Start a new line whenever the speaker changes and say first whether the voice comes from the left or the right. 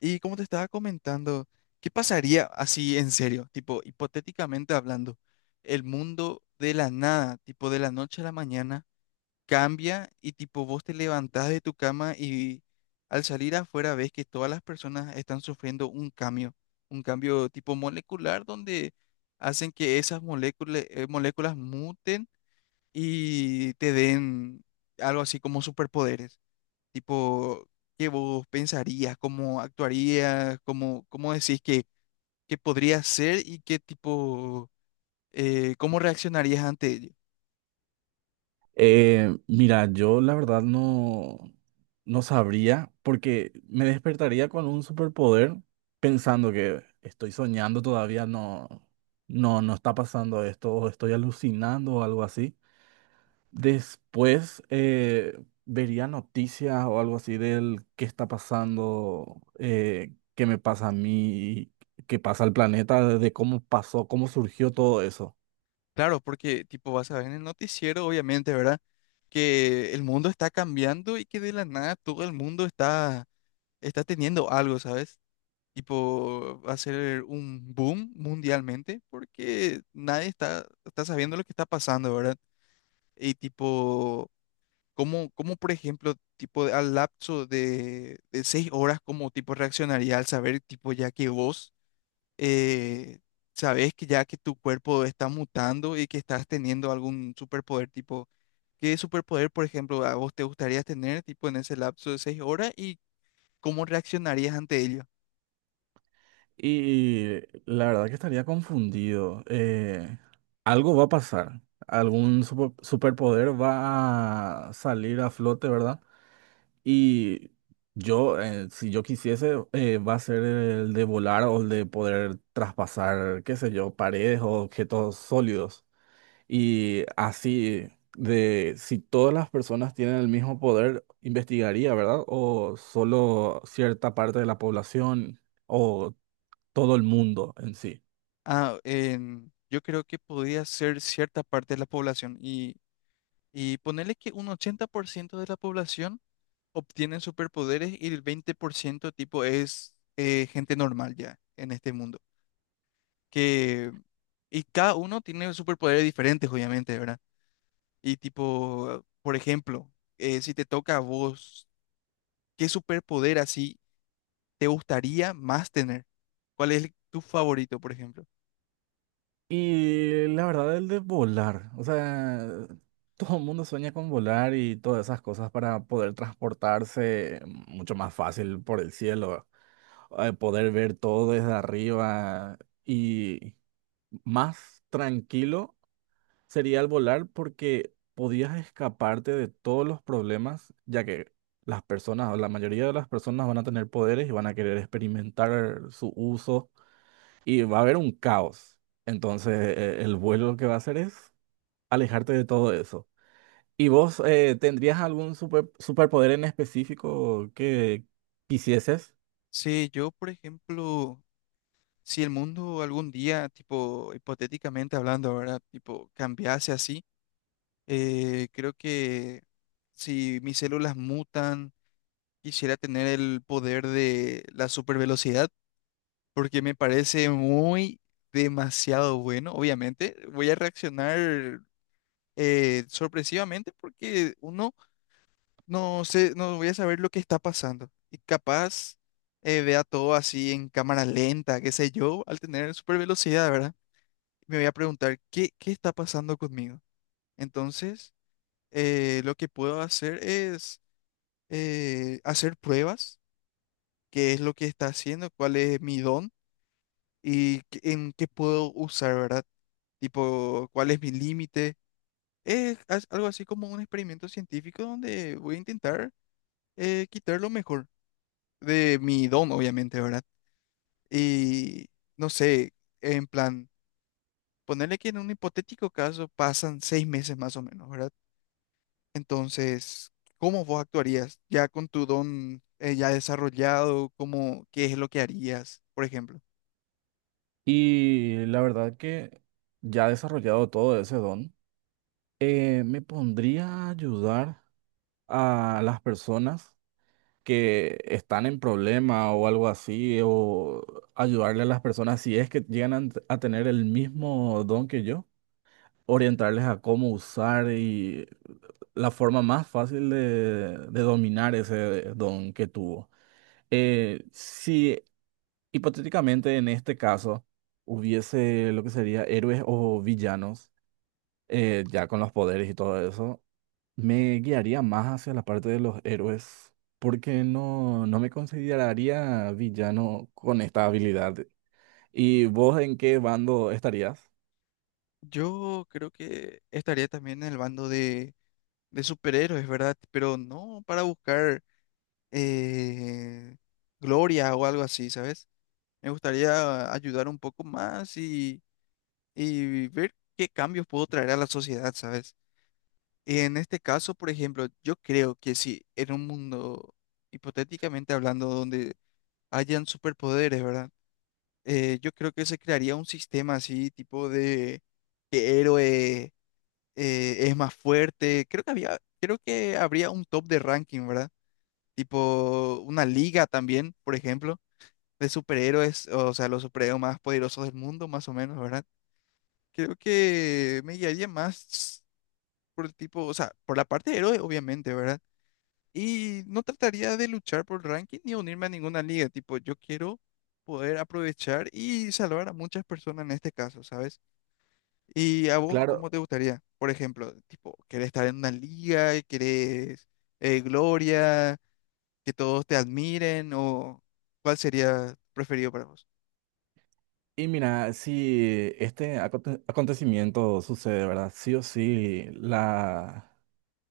left: Y como te estaba comentando, ¿qué pasaría así en serio? Tipo, hipotéticamente hablando, el mundo de la nada, tipo de la noche a la mañana, cambia y tipo vos te levantás de tu cama y al salir afuera ves que todas las personas están sufriendo un cambio tipo molecular donde hacen que esas moléculas muten y te den algo así como superpoderes. Tipo, ¿qué vos pensarías? ¿Cómo actuarías? ¿Cómo decís que podría ser y qué tipo, cómo reaccionarías ante ello?
right: Mira, yo la verdad no sabría porque me despertaría con un superpoder pensando que estoy soñando todavía, no está pasando esto, o estoy alucinando o algo así. Después vería noticias o algo así del qué está pasando, qué me pasa a mí, qué pasa al planeta, de cómo pasó, cómo surgió todo eso.
left: Claro, porque tipo vas a ver en el noticiero, obviamente, ¿verdad? Que el mundo está cambiando y que de la nada todo el mundo está teniendo algo, ¿sabes? Tipo, va a ser un boom mundialmente porque nadie está sabiendo lo que está pasando, ¿verdad? Y tipo. ¿Cómo, por ejemplo, al lapso de 6 horas, cómo tipo reaccionaría al saber, tipo, ya que vos eh, sabés que ya que tu cuerpo está mutando y que estás teniendo algún superpoder, tipo, ¿qué superpoder, por ejemplo, a vos te gustaría tener, tipo, en ese lapso de 6 horas y cómo reaccionarías ante ello?
right: Y la verdad que estaría confundido. Algo va a pasar. Superpoder va a salir a flote, ¿verdad? Y yo, si yo quisiese, va a ser el de volar o el de poder traspasar, qué sé yo, paredes o objetos sólidos. Y así, de si todas las personas tienen el mismo poder, investigaría, ¿verdad? O solo cierta parte de la población. O todo el mundo en sí.
left: Ah, yo creo que podría ser cierta parte de la población y ponerle que un 80% de la población obtienen superpoderes y el 20% tipo es gente normal ya en este mundo. Que, y cada uno tiene superpoderes diferentes, obviamente, ¿verdad? Y tipo, por ejemplo, si te toca a vos, ¿qué superpoder así te gustaría más tener? ¿Cuál es tu favorito, por ejemplo?
right: Y la verdad, el de volar, o sea, todo el mundo sueña con volar y todas esas cosas para poder transportarse mucho más fácil por el cielo, poder ver todo desde arriba y más tranquilo sería el volar porque podías escaparte de todos los problemas, ya que las personas, o la mayoría de las personas van a tener poderes y van a querer experimentar su uso y va a haber un caos. Entonces, el vuelo lo que va a hacer es alejarte de todo eso. ¿Y vos tendrías algún superpoder en específico que quisieses?
left: Sí, yo, por ejemplo, si el mundo algún día, tipo, hipotéticamente hablando, ¿verdad? Tipo, cambiase así. Creo que si mis células mutan, quisiera tener el poder de la supervelocidad, porque me parece muy demasiado bueno. Obviamente, voy a reaccionar sorpresivamente porque uno no sé, no voy a saber lo que está pasando. Y capaz vea todo así en cámara lenta, qué sé yo, al tener supervelocidad, ¿verdad? Me voy a preguntar, ¿qué está pasando conmigo? Entonces lo que puedo hacer es hacer pruebas, qué es lo que está haciendo, cuál es mi don y en qué puedo usar, ¿verdad? Tipo, cuál es mi límite. Es algo así como un experimento científico donde voy a intentar quitar lo mejor de mi don, obviamente, ¿verdad? Y no sé, en plan, ponerle que en un hipotético caso pasan 6 meses más o menos, ¿verdad? Entonces, ¿cómo vos actuarías ya con tu don ya desarrollado? ¿Cómo, qué es lo que harías, por ejemplo?
right: Y la verdad que ya desarrollado todo ese don, me pondría a ayudar a las personas que están en problema o algo así, o ayudarle a las personas si es que llegan a tener el mismo don que yo orientarles a cómo usar y la forma más fácil de dominar ese don que tuvo. Si hipotéticamente en este caso hubiese lo que sería héroes o villanos, ya con los poderes y todo eso, me guiaría más hacia la parte de los héroes, porque no me consideraría villano con esta habilidad. ¿Y vos en qué bando estarías?
left: Yo creo que estaría también en el bando de superhéroes, ¿verdad? Pero no para buscar eh, gloria o algo así, ¿sabes? Me gustaría ayudar un poco más y ver qué cambios puedo traer a la sociedad, ¿sabes? En este caso, por ejemplo, yo creo que si en un mundo, hipotéticamente hablando, donde hayan superpoderes, ¿verdad? Yo creo que se crearía un sistema así, tipo de que héroe es más fuerte. Creo que habría un top de ranking, ¿verdad? Tipo una liga también, por ejemplo, de superhéroes, o sea, los superhéroes más poderosos del mundo, más o menos, ¿verdad? Creo que me guiaría más por el tipo, o sea, por la parte de héroe, obviamente, ¿verdad? Y no trataría de luchar por el ranking ni unirme a ninguna liga. Tipo, yo quiero poder aprovechar y salvar a muchas personas en este caso, ¿sabes? ¿Y a vos
right: Claro.
left: cómo te gustaría? Por ejemplo, tipo, ¿querés estar en una liga? ¿Querés gloria? ¿Que todos te admiren? ¿O cuál sería preferido para vos?
right: Y mira, si este acontecimiento sucede, ¿verdad? Sí o sí,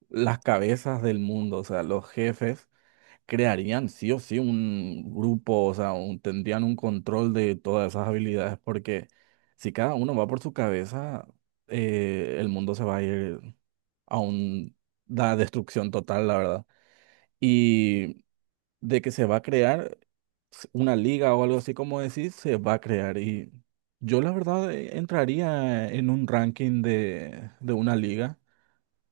right: las cabezas del mundo, o sea, los jefes, crearían sí o sí un grupo, o sea, tendrían un control de todas esas habilidades, porque si cada uno va por su cabeza, el mundo se va a ir a un- la destrucción total, la verdad. Y de que se va a crear una liga o algo así como decís, se va a crear. Y yo la verdad entraría en un ranking de una liga,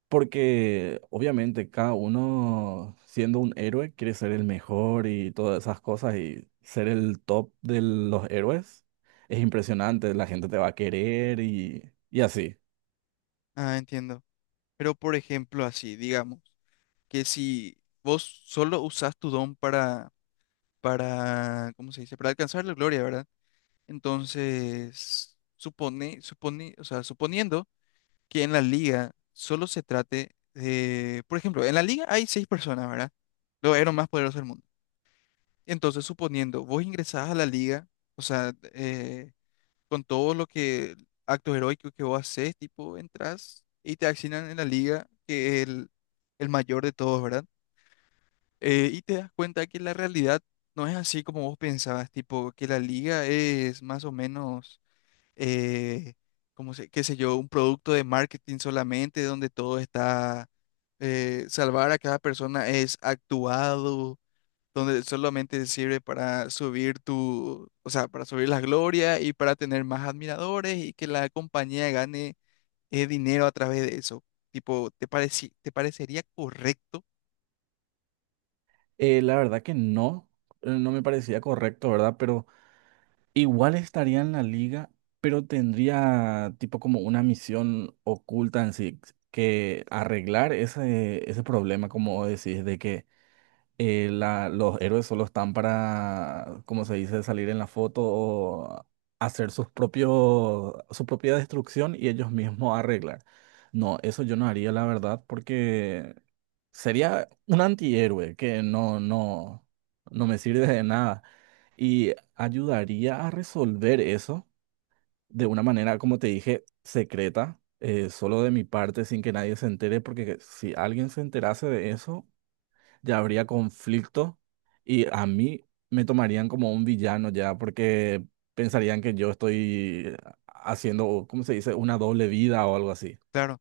right: porque obviamente cada uno siendo un héroe quiere ser el mejor y todas esas cosas y ser el top de los héroes. Es impresionante, la gente te va a querer y así.
left: Ah, entiendo. Pero por ejemplo, así, digamos, que si vos solo usás tu don para, ¿cómo se dice? Para alcanzar la gloria, ¿verdad? Entonces, supone, o sea, suponiendo que en la liga solo se trate de, por ejemplo, en la liga hay 6 personas, ¿verdad? Los héroes más poderosos del mundo. Entonces, suponiendo, vos ingresás a la liga, o sea, con todo lo que, actos heroicos que vos haces, tipo, entras y te asignan en la liga que el mayor de todos, ¿verdad? Y te das cuenta que la realidad no es así como vos pensabas, tipo, que la liga es más o menos eh, qué sé yo, un producto de marketing solamente donde salvar a cada persona es actuado, donde solamente sirve para subir tu, o sea, para subir la gloria y para tener más admiradores y que la compañía gane dinero a través de eso. Tipo, ¿te te parecería correcto?
right: La verdad que no, no me parecía correcto, ¿verdad? Pero igual estaría en la liga, pero tendría tipo como una misión oculta en sí, que arreglar ese problema, como decís, de que la- los héroes solo están para, como se dice, salir en la foto o hacer sus propios, su propia destrucción y ellos mismos arreglar. No, eso yo no haría, la verdad, porque sería un antihéroe que no me sirve de nada. Y ayudaría a resolver eso de una manera, como te dije, secreta, solo de mi parte, sin que nadie se entere, porque si alguien se enterase de eso, ya habría conflicto y a mí me tomarían como un villano ya, porque pensarían que yo estoy haciendo, ¿cómo se dice?, una doble vida o algo así.
left: Claro.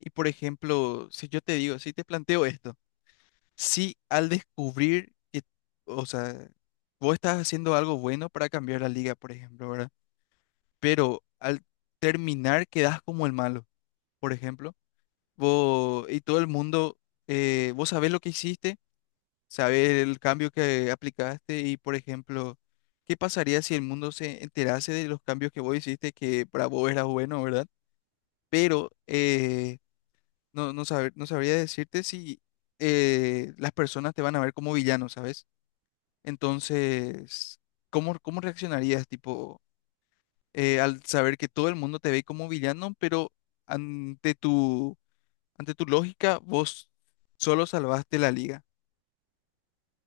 left: Y por ejemplo, si te planteo esto, sí, al descubrir que, o sea, vos estás haciendo algo bueno para cambiar la liga, por ejemplo, ¿verdad? Pero al terminar quedás como el malo, por ejemplo. Vos y todo el mundo, vos sabés lo que hiciste, sabés el cambio que aplicaste y, por ejemplo, ¿qué pasaría si el mundo se enterase de los cambios que vos hiciste que para vos era bueno? ¿Verdad? Pero no, no, no sabría decirte si las personas te van a ver como villano, ¿sabes? Entonces, ¿cómo reaccionarías, tipo, al saber que todo el mundo te ve como villano, pero ante tu, ante tu lógica, vos solo salvaste la liga?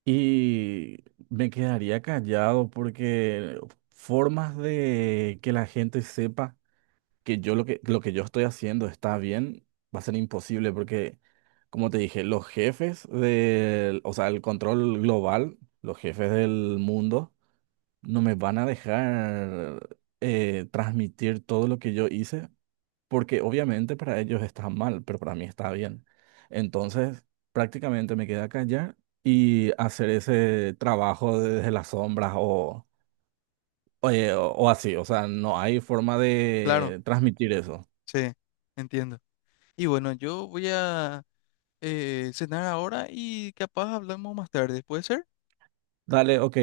right: Y me quedaría callado porque formas de que la gente sepa que yo lo que yo estoy haciendo está bien va a ser imposible porque, como te dije, los jefes del, o sea, el control global, los jefes del mundo, no me van a dejar transmitir todo lo que yo hice, porque obviamente para ellos está mal, pero para mí está bien. Entonces, prácticamente me queda callar y hacer ese trabajo desde las sombras o así. O sea, no hay forma
left: Claro,
right: de transmitir eso.
left: sí, entiendo. Y bueno, yo voy a cenar ahora y capaz hablamos más tarde, ¿puede ser?
right: Dale, ok.